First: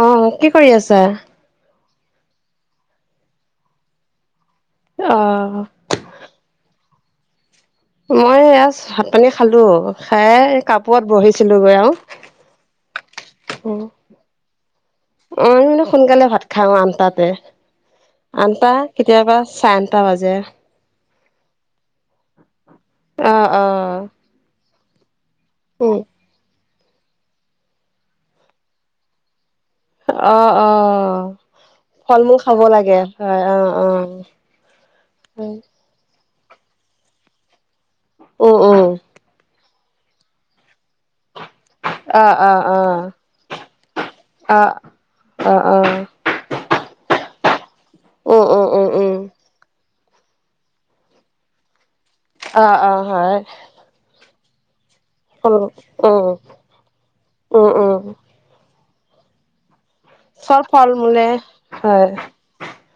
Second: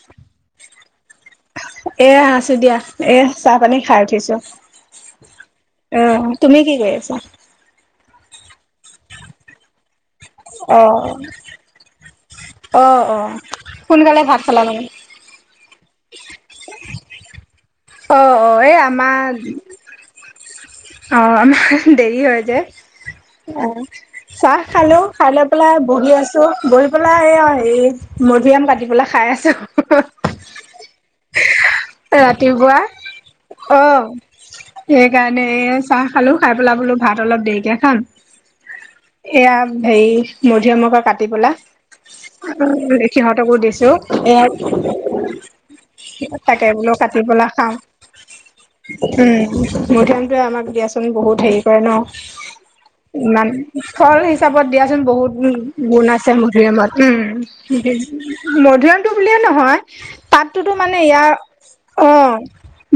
অ কি কৰি আছা? এয়া আছো দিয়া এ চাহ পানী খাই উঠিছো অ অ তুমি কি কৰি আছা? মই এয়া ভাত-পানী খালোঁ খাই অ কাপোৰত বহিছিলো গৈ আও অ অ সোনকালে ভাত খালা মানে? অ আমিনো সোনকালে ভাত খাওঁ আঠটাতে অ অ আঠটা, এই আমাৰ কেতিয়াবা চাৰে আঠটা বাজে অ আমাৰ দেৰি হয় যে অ চাহ খালোঁ খাই লৈ পেলাই উম, বহি আছোঁ বহি পেলাই এই এই মধুৰী আম কাটি পেলাই খাই আছো। অ অ ফল-মূল খাব ৰাতিপুৱা লাগে হয় অ অ সেইকাৰণে এ চাহ খালোঁ খাই পেলাই বোলো ভাত অলপ দেৰিকে খাম অ অ এয়া হেৰি মধুৰী আমকে কাটি অ', অ', অ', অ', অ', পেলাই সিহঁতকো দিছো এ অ'। তাকে বোলো কাটি পেলাই খাওঁ উম মধুৰী আমতোয়ে আমাক দিয়াচোন বহুত হেৰি কৰে ন অ', অ', হয়, ইমান ফল হিচাপত দিয়াচোন বহুত ফল গুণ উম, আছে মধুৰী আমত। উম উম, উম। মধুৰীআমটো বুলিয়ে নহয় চব পাতটোতো ফল মানে মূলে ইয়াৰ, হয়, অ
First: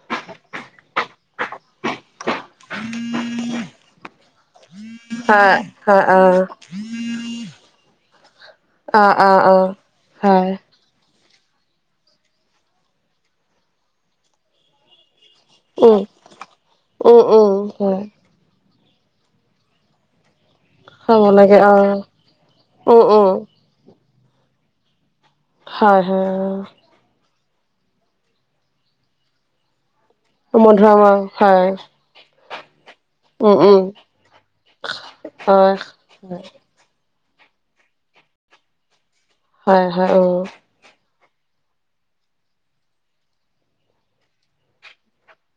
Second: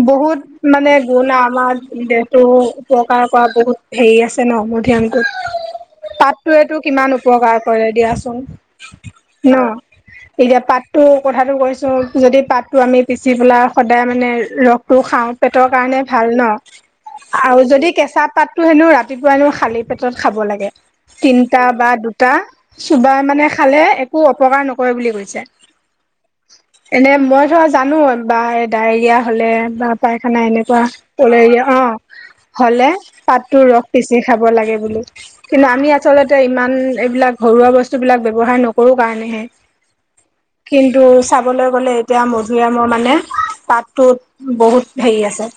বহুত মানে গুণ আমাৰ দেহ টো উপকাৰ কৰা বহুত হেৰি আছে ন মধুৰীআমটো। হয়, হয়, অ'। পাতটোৱেটো কিমান উপকাৰ কৰে দিয়াচোন অ', অ', ন? অ', হয়। এতিয়া পাত টো কথাটো কৈছোঁ যদি পাতটো আমি পিচি পেলাই সদায় মানে ৰসটো খাওঁ পেটৰ উম, কাৰণে ভাল ন, উম, উম, আৰু যদি হয় কেঁচা পাত পাতটো হেনো ৰাতিপুৱানো খালি পেটত খাব লাগে। খাব লাগে তিনটা বা অ', দুটা উম, চোবাই উম। মানে খালে একো অপকাৰ নকৰে বুলি কৈছে। হয় হয় অ। এনে মই ধৰা জানো বা ডায়েৰিয়া হ'লে বা পাইখানা অ', এনেকুৱা মধুআমৰ হয়, কলেৰীয়া অ। হ'লে উম, পাতটো উম, ৰস পিছি খাব লাগে বুলি। কিন্তু হয়। আমি আচলতে ইমান এইবিলাক ঘৰুৱা বস্তুবিলাক ব্যয়ৱহাৰ নকৰোঁ কাৰণেহে। হয় হয় অ। কিন্তু চাবলৈ গ'লে এতিয়া মধুৰীআমৰ মানে পাতটোত বহুত হেৰি আছে।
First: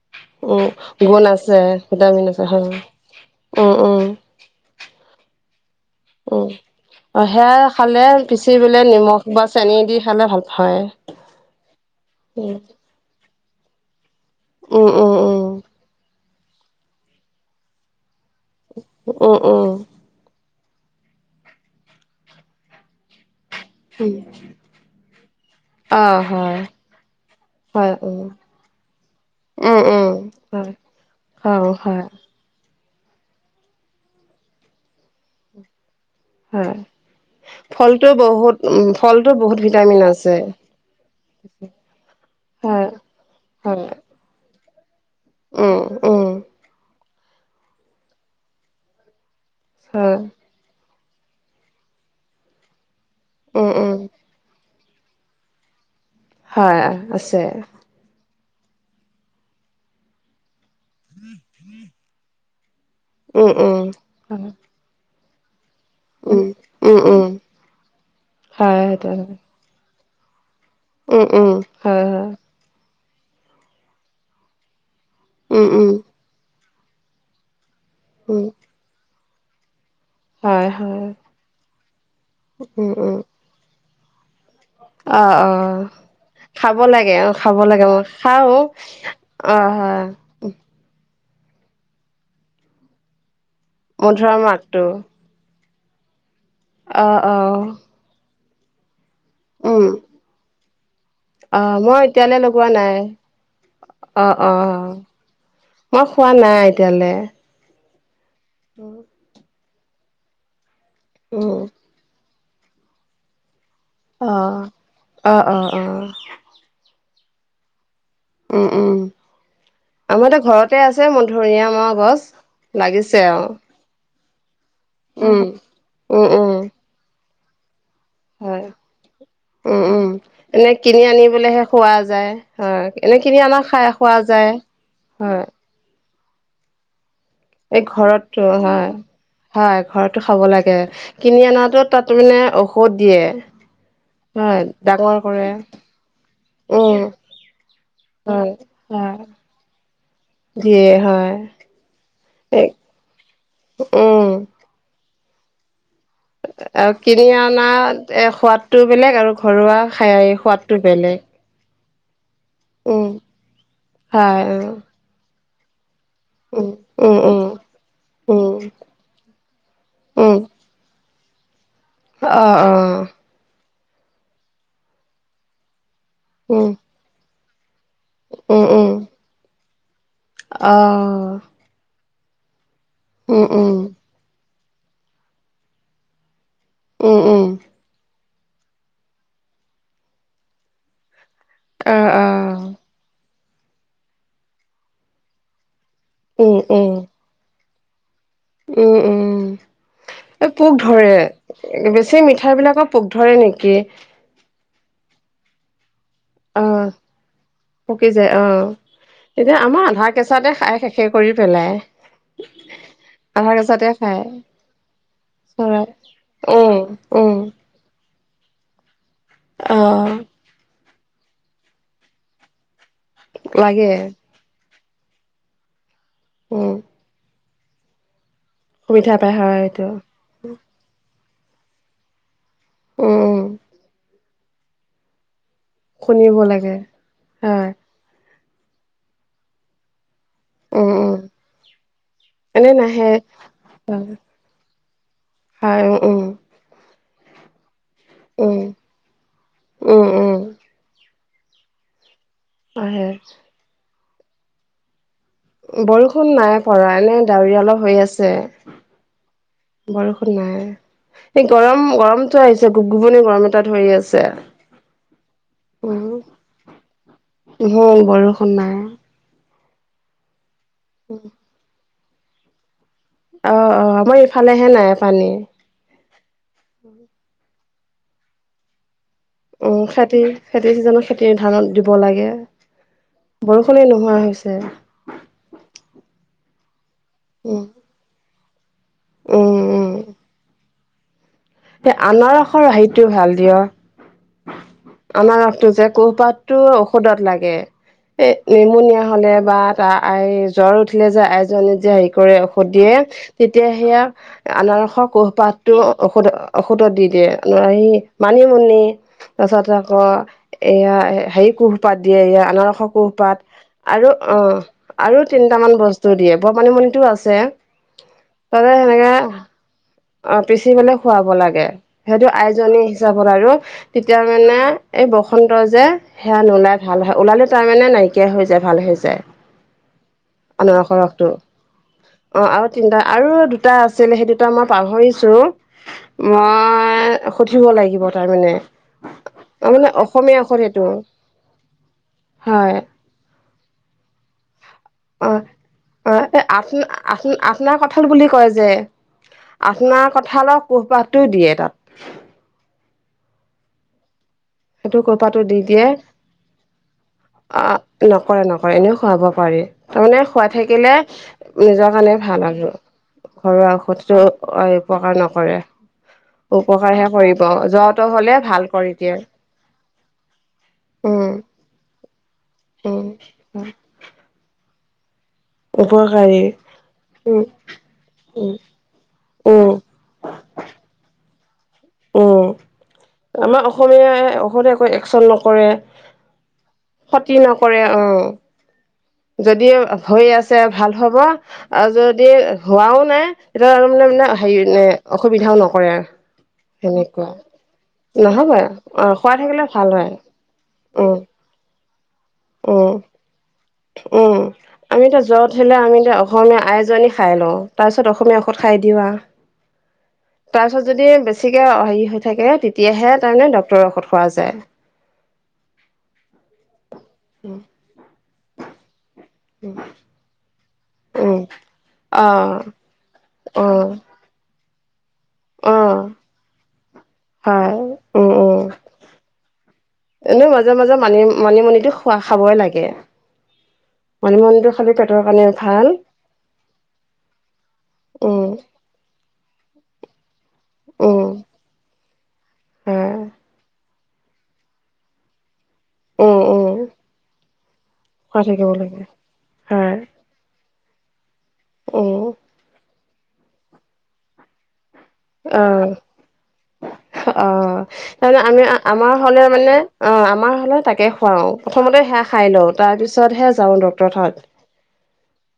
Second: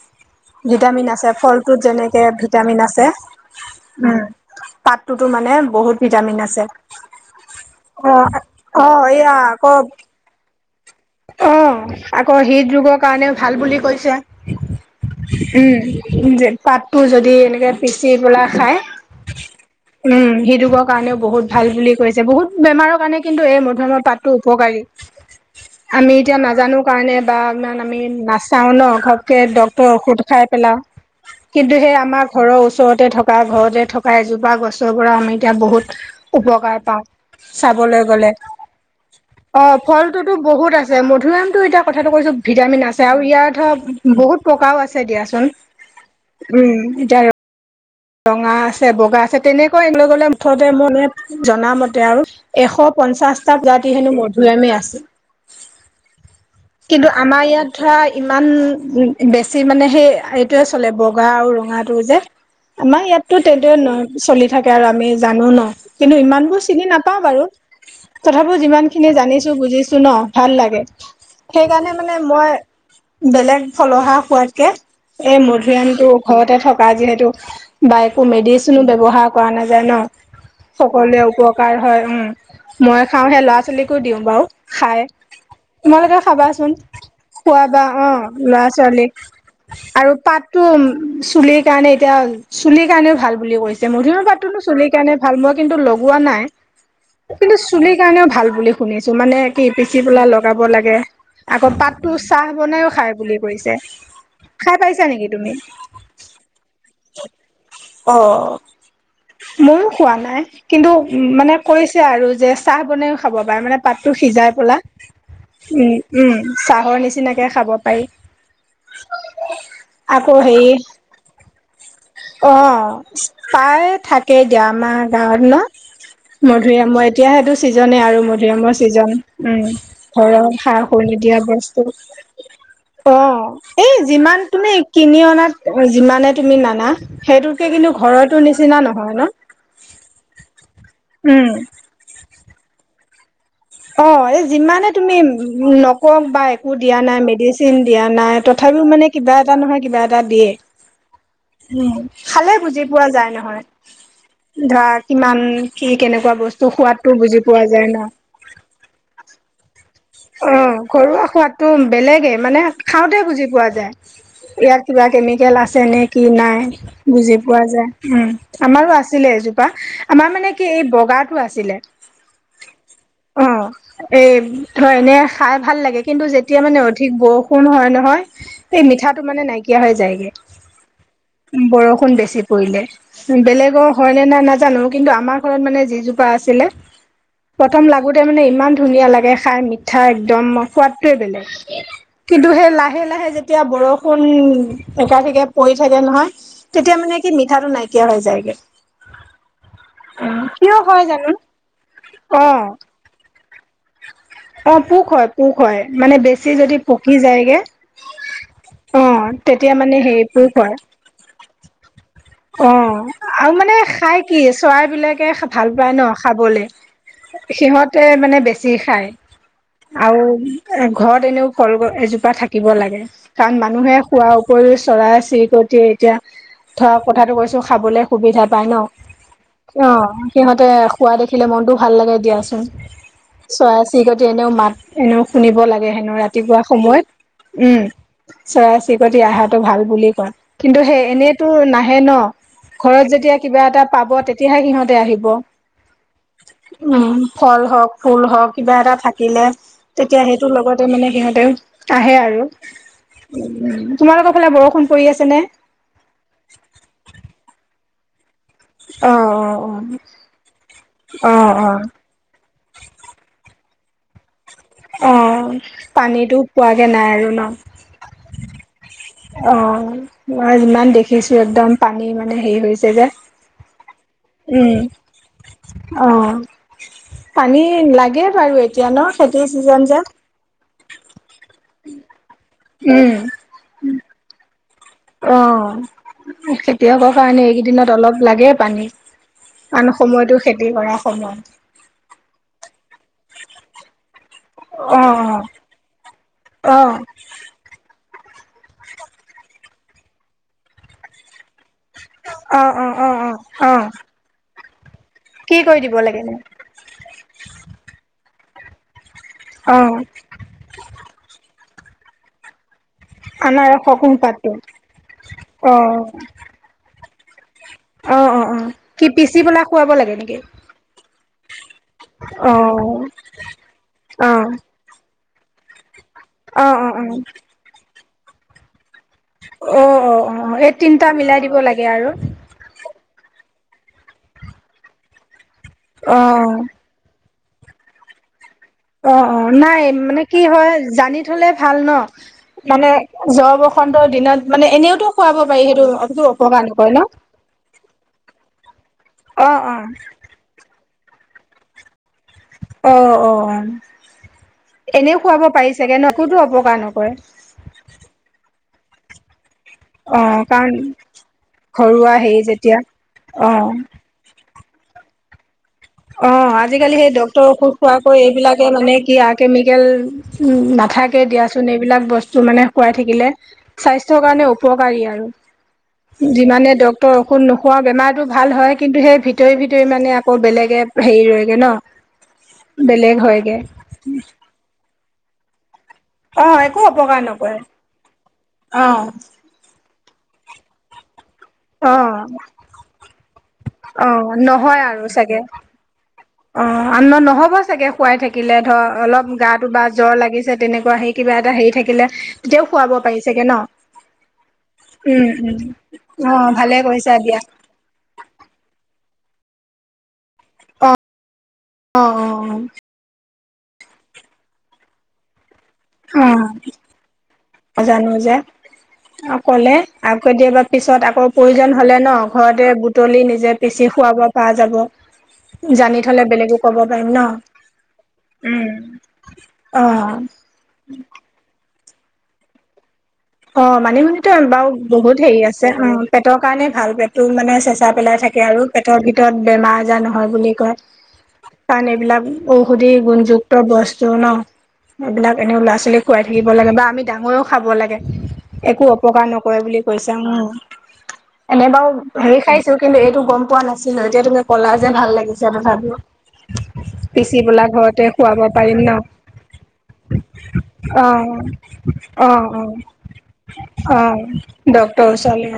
উম, ভিটামিন গুণ আছে, ফলটোত ভিটামিন যেনেকে আছে হয়, ভিটামিন আছে উম। পাতটোতো মানে বহুত ভিটামিন উম, আছে। অ সেয়া খালে অ পিচি পেলে অ নিমখ এয়া বা আকৌ চেনি দি খালে ভাল হয়। অ আকৌ উম, হৃদ ৰোগৰ কাৰণেও ভাল বুলি কৈছে উম, উম, উম, উম। পাতটো যদি এনেকে পিচি পেলাই খায় উম হ্ৰদ ৰোগৰ কাৰণেও বহুত ভাল বুলি কৈছে, বহুত বেমাৰৰ কাৰণে কিন্তু এই ম ৰ উম, পাতটো উপকাৰী। আমি অ', এতিয়া হয়, নাজানো কাৰণে বা ইমান হয়, আমি উম, নাচাওঁ ন ঘপকে উম, ডক্তৰৰ উম, ঔষধ খাই হয়, পেলাওঁ। এ অ। হয়, আমাৰ ঘৰৰ ওচৰতে থকা, ঘৰতে থকা এজোপা গছৰ পৰা আমি এতিয়া বহুত হয়। উপকাৰ পাওঁ চাবলৈ ফলটো গ'লে বহুত উম ফলটো বহুত অ ভিটামিন আছে ফলটোতো বহুত আছে মধুআমতটো এতিয়া কথাটো কৈছো ভিটামিন হয় আছে আৰু ইয়াৰ হয় ধৰ বহুত প্ৰকাৰও আছে দিয়া চন উম উম উম এতিয়া আৰু ৰঙা আছে, বগা আছে তেনেকৈ এ হয় গ'লে মুঠতে মই জনামতে আৰু এশ পঞ্চাচটা উম উম প্ৰজাতি হেনো মধুুৰ আমে আছে। হয় কিন্তু আছে আমাৰ ইয়াত ধৰা ইমান বেছি মানে সেই এইটোয়ে চলে বগা আৰু ৰঙাটো যে আমাৰ ইয়াতো উম উম তেনেধৰনে চলি হয় থাকে আৰু আমি জানো ন। কিন্তু উম ইমানবোৰ চিনি উম নাপাওঁ উম বাৰু, তথাপিও হয় যিমান সেইটো খিনি জানিছো বুজিছো ন ভাল লাগে। সেইকাৰণে হয় মানে মই বেলেগ ফলহা খোৱাতকে এই উম উম মধুৰিআমটো ঘৰতে থকা যিহেতু বা একো হয় হয় উম উম উম মেডিচিনো ব্যৱহাৰ কৰা নাযায় ন। হয় হয় সকলোৱে উপকাৰ হয় উম। উম মই উম খাওঁ সেই ল'ৰা ছোৱালীকো দিওঁ বাৰু। খাই অ অ। তোমালোকে খাবাচোন খাব লাগে অ খাব খোৱা বা লাগে মই অ খাওঁ ল'ৰা ছোৱালীক অ হয় আৰু পাত টো উম চুলিৰ কাৰণে এতিয়া চুলিৰ কাৰণেও ভাল বুলি কৈছে, মধুৰিআমৰ মধুৰৰ পাতটোনো চুল মাকটো কাৰণে ভাল মই কিন্তু লগোৱা নাই অ অ কিন্তু চুলি কাৰণেও ভাল বুলি শুনিছোঁ। মানে কি উম পিচি পেলাই লগাব লাগে অ আকৌ মই পাতো এতিয়ালৈ চাহ লগোৱা বনাইও নাই খাই বুলি কৈছে। অ অ খাই পাইছা নেকি তুমি? মই খোৱা নাই এতিয়ালে। অ ময়ো হোৱা নাই কিন্তু মানে কৰি। ছে আৰু যে চাহ বনাইও খাব পাৰে মানে পাতটো অ', সিজাই পেলা অ', অ', উম। অ', উম চাহৰ নিচিনাকে খাব পাৰি। উম উম আকৌ আমাৰতো হেৰি ঘৰতে আছে মধুৰিআম। অ প্ৰায় থা। কেই দিয়া আমাৰ গাঁৱত উম, ন উম, উম, মধুৰিআমৰ এতিয়া সেইটো ছিজনে আৰু। হয়, মধুৰিআমৰ ছিজন উম ঘৰৰ এনে সা কিনি সুৰ নিদিয়া আনিবলেহে বস্তু। খোৱা যায়, হয়, অ এনে কিনি আনা খাই এই খোৱা যিমান যায়। তুমি কিনি হয়, অনাত। অ যিমানে তুমি নানা সেইটোতকে এই কিন্তু ঘৰতো ঘৰতটো নিচিনা হয়। নহয় ন। হয় ঘৰতো খাব লাগে কিনি উম, অনাতো তাত মানে ঔষধ দিয়ে। অ এই হয়, যিমানে তুমি ডাঙৰ কৰে, নকক বা একো উম, দিয়া নাই মেডিচিন দিয়া নাই ত। হয়, থাপিও মানে হয়, কিবা এটা নহয় কিবা এটা দিয়ে। দিয়ে হয়। উম খালে বুজি পোৱা যায় উম, নহয় ধৰা কিমান। কি কেনেকুৱা বস্তু আৰু খোৱাতো কিনি বুজি পোৱা অনা যায় ন। এ সোৱাত। টো বেলেগ আৰু। ঘৰুৱা খাই। অ সোৱাদটো বেলেগ। ঘৰুৱা সোৱাদটো বেলেগে মানে উম খাওঁতে বুজি পোৱা যায়। হয় ইয়াত কিবা কেমিকেল আছে নে। কি নাই উম উম বুজি উম পোৱা যায় উ উম আমাৰো আছিলে এজোপা আমাৰ উম মানে। কি এই বগাটো আছিলে। অ অ। অ এ ধ এনে খাই ভাল লাগে কিন্তু যেতিয়া উম মানে অধি। ধীক বৰষুণ হয় নহয় উম এই উম মিঠাটো মানে নাইকিয়া হৈ যায়গে। অ। উম বৰষুণ বেছি পৰিলে উম উম বেলেগ। হয়নে নাই নাজানো কিন্তু আমাৰ ঘৰত মানে যিজোপা আছিলে। উম উম। থম লাগোঁতে মানে ইমান ধুনীয়া লাগে খাই মিঠা একদম সোৱাদটোৱে বেলেগ। অ অ কিন্তু সেই লাহে লাহে যেতিয়া বৰষুণ একাঠিকে। পৰি থাকে নহয় উম উম তেতিয়া মানে কি মিঠাটো নাইকিয়া হৈ যায়গে। উম উম এই পোক কিয় হয় ধৰে জানো বেছি অ মিঠাই বিলাক। পোক ধৰে নেকি। অ পোক হয় পোক হয় মানে বে। ছি অ যদি পকি যায়গে পকি যায় অ অ তেতিয়া মানে হেৰি পোক হয়। সে কৰি পেলাই। অ আধা আৰু মানে কেঁচাতে খাই কি চৰাই বিলাকে ভাল চৰাই পায় ন খাবলে। উম উম। তে মানে বেছি খায় অ' আৰু ঘৰত এনেও। কল গ এজোপা থাকিব লাগে কাৰণ লাগে মানুহে শোৱাৰ উপৰিও চৰাই চিৰিকটি। তিয়া উম ধৰা কথাটো কৈছো খাবলে সুবিধা পাই ন সুবিধা পাই হয় এইটো অ। সিহঁতে খোৱা দেখিলে মনটো ভাল লাগে দিয়াচোন উম উম চৰাই চিৰি ক। টি এনেও মাত এনেও শুনিব লাগে হেনও শুনিব ৰাতিপুৱা লাগে সময়ত হয় উম। চৰাই চিৰিকতি অহাটো ভাল বুলি কয় কিন্তু উম সেই উম এনেইতো ন। ন, এনে নাহে ঘৰত যেতিয়া কিবা এটা পাব তেতিয়াহে সিহঁতে আহিব। হয়, অ অ। উম, ফল হওক, ফুল হওক, উম কিবা এটা থাকিলে উম তেতিয়া উম সেই তো লগতে মানে সিহঁতেও আহে আৰু। আহে। তোমালোকৰ ফালে বৰষুণ পৰি আছেনে? বৰষুণ নাই পৰা এনে ডাৱৰীয়া অলপ হৈ অ অ আছে। বৰষুণ নাই। অ এই অ গৰম গৰমটো আহিছে গুপগুপনি গৰম এটা ধৰি আছে। অ। উম পানীতটো পোৱাগে নাই আৰু ন? উম বৰষুণ নাই। অ। মই ইমান দেখিছো একদম পানী মানে হেৰি হৈছে যে। অ অ, আমাৰ উম ইফালেহে নাই পানী। অ। পানী লাগে বাৰু এতিয়া ন? খেতিৰ উম চিজন যে খেতি খেতিৰ চিজনত খেতি ধানত দিব লাগে। উম বৰষুণেই নোহোৱা হৈছে। অ। খেতিয়কৰ কাৰণে উম এইকেইদিনত অলপ লাগে পানী। উম কাৰণ সময়তো খেতি কৰাৰ সময়। এ আনাৰসৰ হাইটোও ভাল দিয়ক। অ আনাৰসটো যে কোহপাতটো অ অ ঔষধত লাগে। এই নিমনিয়া হলে বা তা আই জ্বৰ উঠিলে যে আইজনী যে হেৰি কৰে ঔষধ অ', দিয়ে, অ', অ', অ', তেতিয়া অ', সেয়া আনাৰসৰ কি কোহপাতটো কৰি দিব লাগে ঔষধ নো? ঔষধত দি দিয়ে। সেই মানিমুনি, তাৰছতে অ', আকৌ, এয়া হেৰি কোহপাত দিয়ে, এইয়া আনাৰসক কোহপাত। আনাৰসৰ আৰু অ কুহপাতটো। আৰু তিনিটামান অ', বস্তু দিয়ে, বমানিমুনিতো আছে। অ অ অ। তাতে কি সেনেকে পিচি পেলাই খুৱাব লাগে? অ নেকি? পিচি পেলাই খুৱাব লাগে। সেইটো অ', আইজনী হিচাপত আৰু, তেতিয়া অ', মানে এই বসন্ত যে, সেয়া অ', নোলাই অ', ভাল হয়, ওলালে তাৰমানে নাইকিয়া হৈ যায় ভাল হৈ যায়। অ', অ', অ', অ', এই আনাৰসৰ তিনিটা ৰসটো। মিলাই দিব লাগে আৰু। অ আৰু তিনিটা আৰু দুটা আছিল সেই দুটা মই পাহৰিছো। অ', মই সুধিব লাগিব তাৰমানে। অ অ। নাই মানে কি অসমীয়া ঔষধ হয়, সেইটো জানি থলে ভাল ন। হয় মানে জৰ বসন্তৰ দিনত মানে এনেও টো খুৱাব অ', পাৰি সেইটো অনটো অ', এই অপকাৰ আঠ নকৰে ন, আঠ আঠনা অহ আপোনাৰ কঁঠালৰ কোহপাতটোও দিয়ে তাত। অ' অ। সেইটো এনেও কোহপাতটো খুৱাব পাৰি চাগে ন, একোতো অপকাৰ নকৰে। অ' নকৰে নকৰে এনেও খোৱাব পাৰি। তাৰমানে অ', খোৱাই কাৰণ থাকিলে, নিজৰ ঘৰুৱা কাৰণে হেৰি ভাল আৰু। যেতিয়া অ', ঘৰুৱা ঔষধ টো ঐ অপকাৰ নকৰে। অ, আজিকালি উপকাৰহে সেই কৰিব ডক্তৰৰ ঔষধ জ্বৰটো খোৱাকৈ হ'লে ভাল এইবিলাকে কৰি মানে কি দিয়ে আ কেমিকেল উম থাকে উম দিয়াচোন এইবিলাক বস্তু মানে খুৱাই উম থাকিলে, স্বাস্থ্যৰ কাৰণে উপকাৰী আৰু। উপকাৰী যিমানে ডক্তৰৰ ঔষধ উম নোখোৱাও বেমাৰতটো ভাল উম হয়, কিন্তু সেই ভিতৰি উম ভিতৰি মানে আকৌ বেলেগে হেৰি ৰয়গে ন, বেলেগ হয়গে। অসমীয়া এ ঔষধে একো একচন নকৰে, অ', একো অপকাৰ ক্ষতি নকৰে অ। অ। যদি হৈ আছে ভাল হ'ব আৰু অ', যদি হোৱাও নাই তেতিয়া আৰু মানে অ', মানে নহয় হেৰি আৰু চাগে অসুবিধাও নকৰে। অ', সেনেকুৱা আ-ন-নহ'ব চাগে খুৱাই থাকিলে নহ'বই ধৰ অ' অলপ খোৱা থাকিলে গাটো বা ভাল হয়। জ্বৰ লাগিছে তেনেকুৱা উম, হেই কিবা এটা হেৰি থাকিলে তেওঁ উম, খুৱাব পাৰি চাগে ন? উম, আমি এতিয়া উম জ্বৰ উম উঠিলে আমি এতিয়া অ অসমীয়া ভালে আইজোৰণী কৰিছা খাই দিয়া লওঁ। তাৰপিছত অসমীয়া ঔষধ খাই দিওঁ আৰু তাৰপিছত অ যদি থিকেই অ হেৰি হৈ থাকে তেতিয়াহে তাৰমানে ডক্তৰৰ ঔষধ খোৱা যায়। উম, উম, জানো যে আৰু ক'লে উম আৰু কেতিয়াবা পিছত আকৌ উম প্ৰয়োজন হ'লে ন অ', ঘৰতে বুটলি নিজে পিচি অ', খুৱাব পৰা যাব। অ', জানি থ'লে বেলেগো ক'ব পাৰিম ন, হয়। উম, উম, উম অ'। এনেও মাজে মাজে মানি মানিমুনিটো খোৱা খাবই লাগে। অ', মানি মুনিতো বাৰু মানিমুনিটো খালে পেটৰ বহুত হেৰি কাৰণে আছে ভাল। অ' পেটৰ কাৰণে ভাল, পেটটো মানে চেঁচা পেলাই থাকে উম, আৰু। পেটৰ ভিতৰত বেমাৰ আজাৰ নহয় বুলি কয়, উম, কাৰণ এইবিলাক ঔষধি হয়। গুণযুক্ত বস্তু ন! এইবিলাক এনেও ল'ৰা ছোৱালী খোৱাই উম, থাকিব উম, লাগে বা আমি ডাঙৰেও খাব লাগে। খোৱা থাকিব একো লাগে অপকাৰ নকৰে বুলি হয়, কৈছে উম এনেই বাৰু উম, হেৰি খাই কিন্তু এইটো গম পোৱা নাছিলো এতিয়া তুমি ক'লা যে ভাল লাগিচে অ'। তথাপিও। পিচি পেলাই অ', ঘৰতে খুৱাব তাৰমানে আমি পাৰিম ন আমাৰ হ'লে মানে অ' আমাৰ হ'লে তাকে খুৱাও। অ প্ৰথমতে সেয়া অ খাই অ লওঁ তাৰ পিছ পিছতহে যাওঁ অ ডক্তৰৰ তাত ডক্তৰ ওচৰলৈ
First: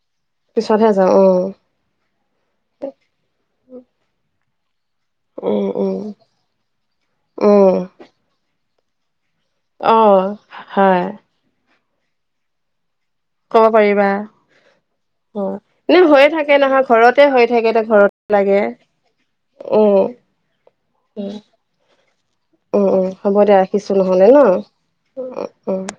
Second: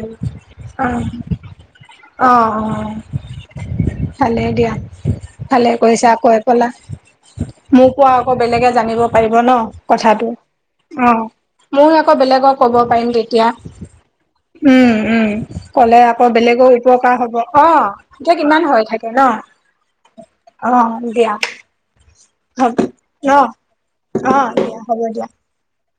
পিছতহে যাওঁ অ'। অ', অ', ভালেই দিয়া, উম, ভালেই উম, কৰিছা আকৌ ক'লা উম, মোৰ পৰা আকৌ বেলেগে জানিব পাৰিব ন! কথাটো অ', হয় অ' মইও আকৌ বেলেগক ক'ব পাৰিম তে ক'ব পাৰিবা। উম, অ', উম এনে ক'লে আকৌ হৈয়ে থাকে বেলেগৰ নহয় উপকাৰ ঘৰতে হ'ব হৈ অ' এতিয়া কিমান হৈ থাকে ন। অ'। অ', দিয়া। হ'ব উম, উম ন হ'ব অ দে ৰাখিছো নহ'লে ন দিয়া হ'ব দিয়া উম।